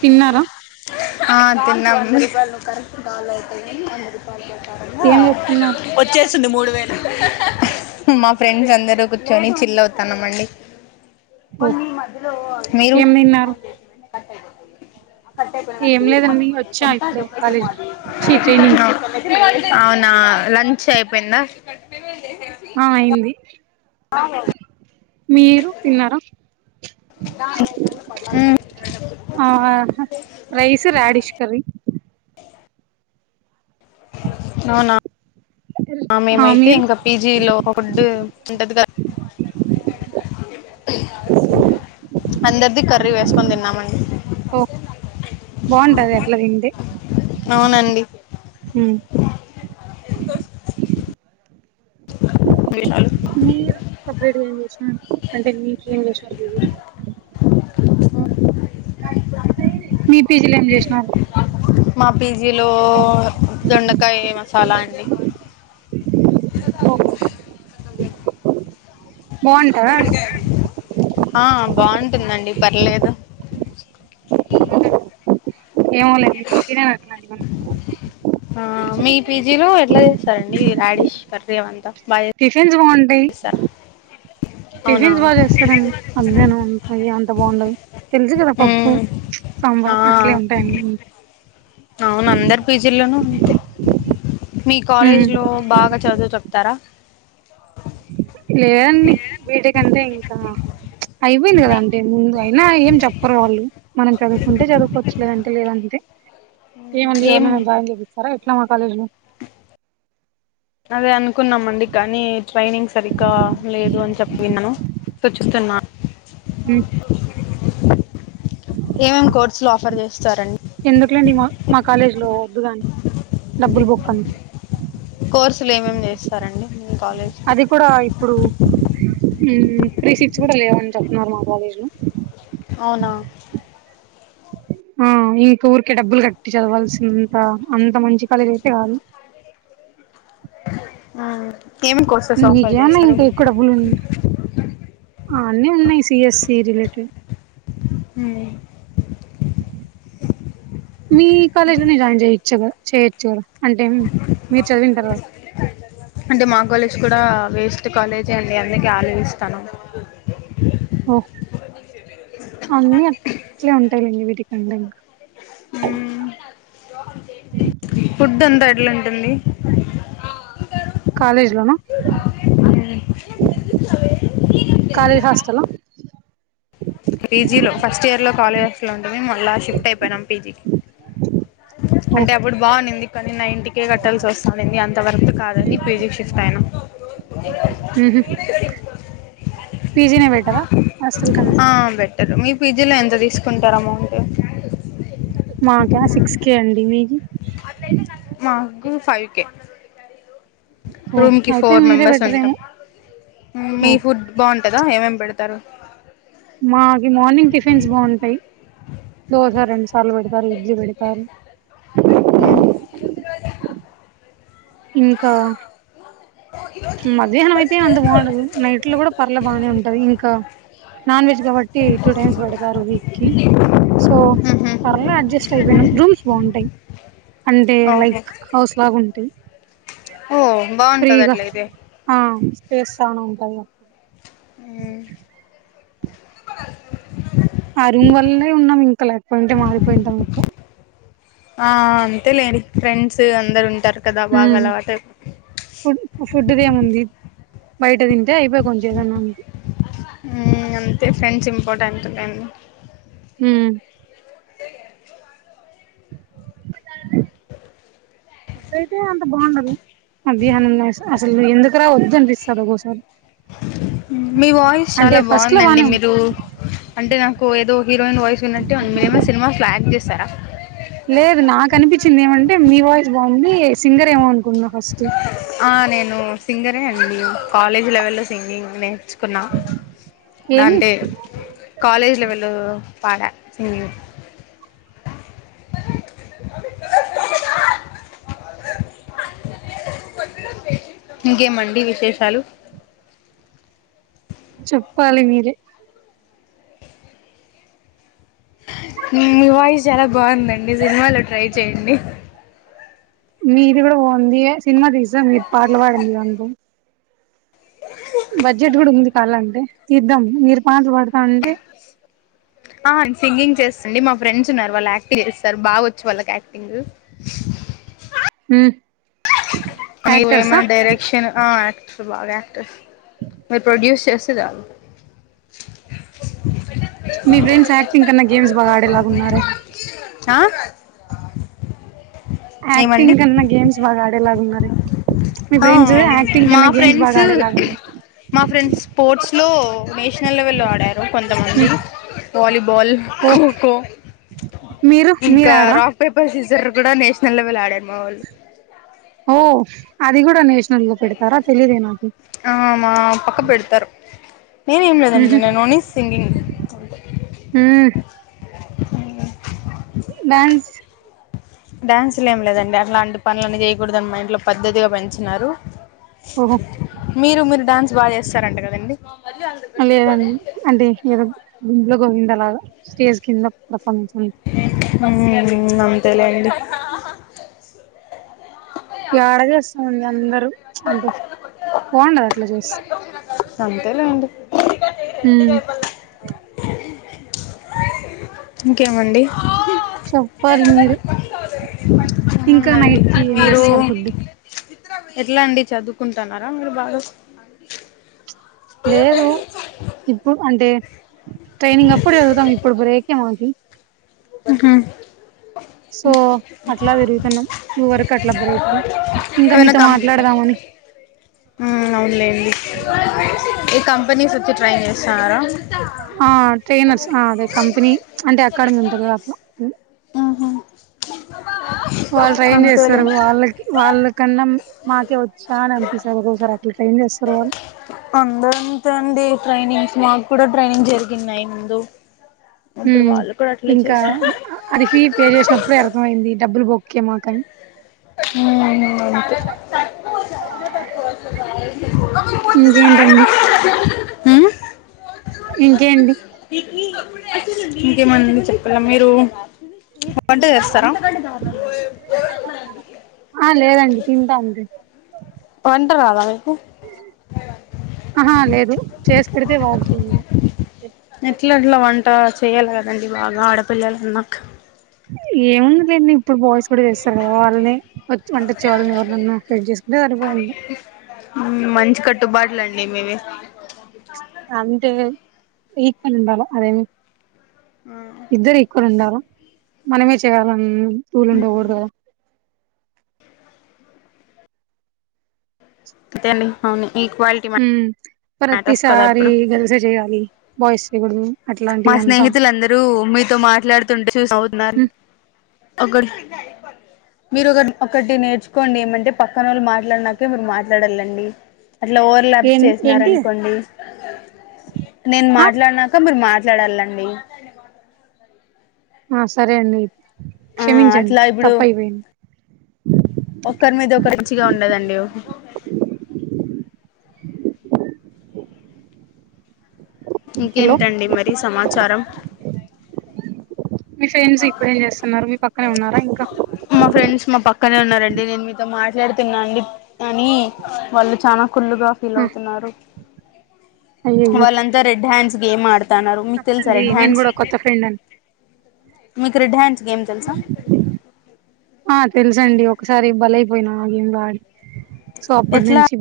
తిన్నారా ఆ తినం ఏం చేస్తున్నావ్ మా ఫ్రెండ్స్ అందరు కూర్చొని చిల్లవుతాన్నామండి ఓ మీరు ఏం తిన్నారు కట్ట ఏం లేదండి వచ్చా కూడాంేొంత ఇప్పుడే జప్పగ కాలేజీకి మాది ఛీ ట్రైనింగ్ కి అవునా లంచ్ అయిపోయిందా ఆ అయింది అ మీరు తిన్నారా మ్ ఆ రైస్ రాడిష్కీ కర్రీ అవునా ఆ మేమైతే ఇంకా పీజీలో ఫుడ్ ఉంటది కదా అందరిది కర్రీ వేసుకొని తిన్నామండి ఓ బాగుంటది అట్లా తింటే అవునండి ఉమ్ విషాలు మీరు సపరేట్గా ఏం చేసిన అంటే మీకేం చేసినారు పిజిలో మీ పీజీలో ఏం చేసినారు మా పీజీలో దొండకాయ మసాలా అండి ఓ బాగుంటదా ఆ బాగుంటుందండి పర్లేదు ఏమో లే నేను తినను అట్లాంటివన్ని ఆ మీ పీజీలో ఎట్లా చేస్తారండి రాడీష్ కర్రీ అంతా టిఫిన్స్ బాగుంటాయి అవునా టిఫిన్స్ బాగా చేస్తారండి అంతేను మధ్యాహ్నం అంత బాగుండదు తెలుసు కదా పప్పు మ్మ్ ఆ సాంబార్ అట్లే ఉంటాయండి అవును అందరి పీజీల్లోనూ అంతే మీ ఉమ్ కాలేజ్ లో బాగా చదువు చెప్తారా లేదండి బైట్కంటే ఇంకా అయిపోయింది కదా అంటే ఏముందు అయినా ఏం చెప్పరు వాళ్ళు మనం చదువుకుంటే చదువుకోవచ్చు లేదంటే లేదంతే ఏమండి ఏం ఎవరినైనా జాయిన్ చేపిస్తారా ఎట్లా మా కాలేజ్ లో అదే అనుకున్నామ అండి కానీ ట్రైనింగ్ సరిగ్గా లేదు అని చెప్పి విన్నాను సో చుస్తున్నా మ్ ఏమేం కోర్సు లు ఆఫర్ చేస్ ఎందుకులేండి మా మా కాలేజీ లో వద్దు గాని డబ్బులు బిక్క అంత్ కోర్సులు ఏమేమి చేస్తారండి మీ కాలేజ్ మ్ త్రీ సీట్స్ కూడా లేవని చెప్తున్నారు మా కాలేజీ లో అవునా ఆ ఇంకా ఊరికే డబ్బులు కట్టి చదవాల్సిినంత అంత మంచి కాలేజ్ అయితే కాదు ఆ మీకేమన్నా ఇంకా ఎక్కువ డబ్బులు ఉం ఆ అన్నీ ఉన్నాయి సిఎస్సి రిలేటెడ్ హ్మ్ మీ కాలేజ్ లోనే జాయిన్ చేయచ్చు గ చేయచ్చు కదా అంటే మీరు చదివింటరు అంటే మా కాలేజ్ కూడా వేస్ట్ కాలేజే అండి అందుకే ఆలోచిస్తానం ఓ అండ్ ఇంకా మ్మ్ [unintelligible] అంటుంది కాలేజ్ లోనా కాలేజ్ హాస్టలా పీజీలో ఫస్ట్ ఇయర్ లో కాలేజ్ హాస్టల్ లో ఉంటిమి మళ్ళా షిఫ్ట్ అయిపోయినాం పీజీకి ఓ అంటే అప్పుడు బా ఉంనింది కో నిన్న ఇంటికే కట్టాల్సి వస్తానింది అంతవరకు కాదని పీజీకి షిఫ్ట్ అయినాం హ్మ్ హు పి పిజినే బెటర్ ఆ హాస్టల్ కన్నా టరు మీ పీజీలో ఎంత తీసుకుంటారు అమౌంటు మాకా సిక్స్ కే అండి మీకి మాకు ఫైవ్ కె ఓ రూమ్ కి అయితే ఫోర్ మీరే మెంబెర్స్ ఉంటాం బెటరేమో ఓ మీ ఫుడ్ బాంట దా ఏమేం పెడతారు మాకి మార్నింగ్ టిఫిన్స్ బాగుంటాయి తరు ఇడ్లీ పెడ్తారు అ ఇంకా మధ్యాహ్నం అయితే అంత బాగుండదు నైట్ లో కూడా పర్లే బానే ఉంటది ఇంకా నాన్ వెజ్ కాబట్టి టూ టైమ్స్ పెడతారు వీక్ కి సో మ్మ్ హ్మ్ పర్లే అడ్జస్ట్ అయిపోయినాం రూమ్స్ బాగుంటాయ్ అంటే ఓకే లైక్ హౌస్ లాగా ఉంటాయ్ ఓ బాగుంటది అట్లా అయితే ఆ స్పేస్ చానా ఉంటది హ్మ్ ఆ రూమ్ వల్లే ఉన్నాం ఇంకా లేకపోయింటే మారిపోయింటాం ఇప్పుడో ఆ అంతే లెండి ఫ్రెండ్స్ అందరు ఉంటారు కదా బాగా హ్మ్ అలవాటు ఫుడ్ ఫుడ్దేముంది బయట తిం హ్మ్ అంతే ఫ్రెండ్స్ ఇంపార్టెంట్ లెండి హ్మ్ ఫుడ్ అయితే అంత బాగుండదు మధ్యాహ్నంలో అసలు ఎందుకు రా వద్దు అనిపిస్తది ఒకోసారి హ్మ్ మీ వాయిస్ అంటే చాలా ఫస్ట్ లో బాగుందండి బానే ఉంది మీరు అంటే నాకు ఏదో హీరోయిన్ వాయిస్ విన్నట్టే ఉంది మీరు ఏమన్న సినిమాస్ లో యాక్ట్ చేశారా లేదు నాకు అనిపించింది ఏమంటే మీ వాయిస్ బాగుంది సింగర్ ఏమో అనుకున్నా ఫస్ట్ ఆ నేను సింగరే అండి కాలేజ్ లెవెల్లో సింగింగ్ నేర్చ్ కున్నా ఏమి అంటే కాలేజ్లేవెల్లో పాడ సింగింగ్ ఇంకేమండి విశేషాలు చెప్పాలి మీరే వాయిస్ చాలా బాగుందండి సినిమాలో ట్రై చేయండి మీది కూడా పోంది సినిమా తీసా మీరు పాటలు పాడండి అను బడ్జెట్ కూడా ఉంది కాాల అంటే తీద్దాం మీరు పాటలు పాడతామంటే ఆ సింగింగ్ చేస్తండి మా ఫ్రెండ్స్ ఉన్నారు వాళ్ళు యాక్టింగ్ చేస్తారు బాగా వచ్చు వాళ్ళకి యాక్టింగ్ హ మీరు ఏమన్నా డైరెక్షన్ యాక్టర్ బాగా యాక్టర్స్ మీరు ప్రొడ్యూస్ చేస్త జాల మీ ఫ్రెండ్స్ యాక్టింగ్ కన్నా గేమ్స్ బాగా ఆడేలాగాన్నారు ఆ ఏమండి యాక్టింగ్ కన్నా గేమ్స్ బాగా ఆడేలాగా ఉన్నార అ మా బాగా ఫ్రెండ్స్ ఆడేలాగా ఉన్నారు మా ఫ్రెండ్స్ స్పోర్ట్స్ స్లో నేషనల్ లెవెల్లో ఆడాలారు కొంతమంది హ్మ్ వాలీబాల్ ఓ ఖోఖో మీరు మీరు ఇంకా ఆడరా రాక్ పేపర్ సీజర్ కూడా నేషనల్ లెవెల్ ఆడారు మా వాళ్ళు అది కూడాడా న నలుగు పెడతారా తెలిదే నాకు ఆ నేను ఏం లేదండి ఊహూ నేను ఓన్లీ సింగింగ్ హ్మ్ అే ్యాన్స్ డ్యాన్సులు ఏం లేదండి అట్లాంటి పనులన్న చేయకూడదుని మా ఇంట్లో పద్ద్దతిగా పెంచినారు ఓహో మీరు మీరు డ్యాన్స్ బాగా చేస్తారంట కదండి లేద అంటే ఏదో గుంలో గోవింద స్టేజ్ కింద పర్ఫార్మెన్స్ ఉంతే అంతేలేండి ఏడ చేస్తాముడి అందరుూ అంటే బాగుండద అంతేలేండి ఉమ్ ఇంకేమండి చెప్పాలి మీరే ఇంకా ఏముందండి నైట్ కి ఏం మీరు చేస్తారు ఫుడ్ ఎట్లా అండి చదువుకుంటున్నారా మీరు బాగా లేదు ఇప్పుడు అంటే ట్రైనింగ్ అప్పుడు చదువుతాం ఇప్పుడు బేకే మనకి ఊహూ సో అట్లా తిరుగుతున్నాం టూ వరకు అట్లా బ్రేక్ ఇంకా ఏమైనా మీతో కం మాట్లాడదామని అవునులేండి ఈ కంపెనీస్ వచ్చి ట్రై చేస్తున్నారా ఆ ట్రైనర్స్ ఆ అదే కంపెనీ అంటే అకాడమీ ఉంటంది కదా అట్లా ఊహూ వాళ్ళు ట్రైన్ అంతేలే చేస్తారు వాళ్ళకి వాళ్ళ కన్నా మాకే వచ్చు కాన అంత సగసార్ అట్లా ట్రైం చేస్తారు వాళ్ళు అందరూ అంతే అండి ట్రైనింగ్స్ మాకు కూడా ట్రైనింగ్ జరిగిందియి ముందు ఉ ఇప్పుడు వాళ్ళు కూడా అట్లే ఇంకా చేసినారు అరిఫీ పే చేసినప్పుడే అర్థంమయింది డబ్బులు బొక్కే మాకని అ ఇంకేంటండి ఆ ఇంకేంటి ఇంకేమంది చెప్పాల మీరు బండ వస్తరం ఆ లేదండి తింటాంది ట్వంటరాదా అహా లేదు చేసి పెడితే వాగుతుండ్ ట చెయ్యాల గదండి బాగా ఆడపిల్లలన్నాక్ ఏముందిలెన్ని ఇప్పుడు బాయ్స్ కూడా చేస్తారు కదా వాళ్ళని వచ్ వంటచ్చే వాళ్ళని ఎవర్నన్నా సెట్ చేసుకుంటే సరిపోయింది మంచి కట్టుబాట్లండి మీవి అంతే ఈక్వల్ ఉండాల అదేమి ఇద్దరు ఈక్వల్ ఉండాల మనమే చెయాలన్ రూలుండగుడదు అంతేండి అవును ఈక్వాలిటీ హ్మ్ మ్యాటర్స్ కదా ప్రతిసారి ఇప్పుడు గర్ల్సే జెయ్యాలి బాయ్స్ చెయ్ గుడుదు మా స్నేహితులందరూ మీతో మాట్లాడుతుంటే చూస్ నవుతున్నారు హ్మ్ ఒకరు మీరొకట్ ఒకటి నేర్చుకోండి ఏమంటే పక్కనోళ్ళు మాట్లాడ్నాకే మీరు మాట్లాడాలండి అట్లా ఓవర్లలాప్ ఏం ఏంటి చేసినారనుకోండి నేను ఆ మాట్లాడినాక మీరు మాట్ ట్లడలండి ఆ సరే అండి ఆ క్షమించండి అట్లా తప్పైపొయింది ఒకర్మీద ఒక రించిగా ఉండదండి హలో ఇంకేంటండి మరి సమాచారం మీ ఫ్రెండ్స్ ఇప్పుడేం చేస్తున్నారు మీ పక్కనే ఉన్నారా ఇంకా మా ఫ్రెండ్స్ మా పక్కనే ఉన్నారండి నేను మీతో మాట్లాడుతున్నా అండి అని వాళ్ళు చానా కుళ్ళుగా ఆ ఫీలవుతున్నారు అయ్యయ్యో వాళ్లంతా రెడ్ హ్యాండ్స్ గేమాడ్ తాన్నారు మీకు తెలుసా చెప్పండి రెడ్ నేను హాండ్స్ కూడా కొత్త ఫ్రెండ్ అని మీకు రెడ్ హాండ్స్ గేమ్ తెలుసా ఆ తెలుసండి ఒకసారి బలైపొయినా ఆ గేమ్ లో ఆడి సో అప్పటి ఎట్లా నుంచి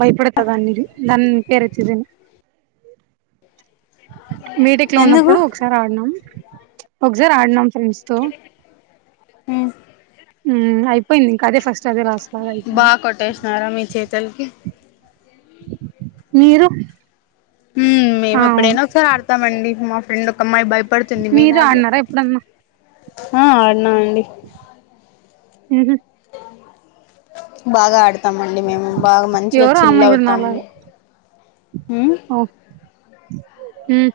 భయపడతాదాన్నిది దాని పేరు వచ్చిదిన్ మీటిక్ లో ఎందుకు ఉన్నప్పుడు ఒకసారి ఆడ్నం ఒక్జారాడ్నం మ్మ్ మ్మ్ అయిపొయింది ఇంక అదే ఫస్ట్ అదే రాస్ బా కొట్టేసినారా మీ చేతుల్కి మీరు మ్మ్ అవును మేమెప్పుడైనా ఒకసారి ఆడతామండి మా ఫ్రెండ్ ఒకమ్మాయి పడుతుంది మీరు మీలాగే ఆడినారా ఎప్పుడన్నా ఊహు బాగాడు తమండి మేము బాగా మంచిగా ఎవరో చిల్ అమ్మాయి కూడా అవుతాము నాలాగా మ్మ్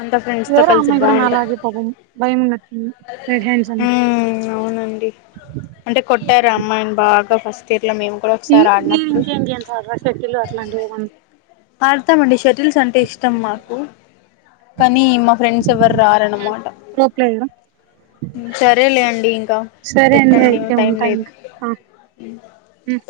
అంతా ఫ్రెండ్స్ తో ఎవురో కలిసి అమ్మాయి గుడా బాగుంటాం నాలాగే పాపం భయమున్నట్టుంది రెడ్ హ్యాండ్స్ అంటే మ్మ్ అవునండి అంటే కొట్టారు ఆ అమ్మాయిని బాగా ఇయర్ లో మేము కూడా ఒకసారి ఆడినప్పుడు ఇంకేంది అంటారు రషెడ్యులు అట్లాంటివేమన్న్ ఆడతామండి షటిల్స్ అంటే ఇష్టం మాకు కానీ మా ఫ్రెండ్స్ ఎవర్ రారన్నమాట ప్రో ప్లేయరా సరేలే అండి ఇంకా సరే అండి పెట్టండి అయితే టైం ఉంటా లేదు ఇంకా ఆ మ్మ్ ఉమ్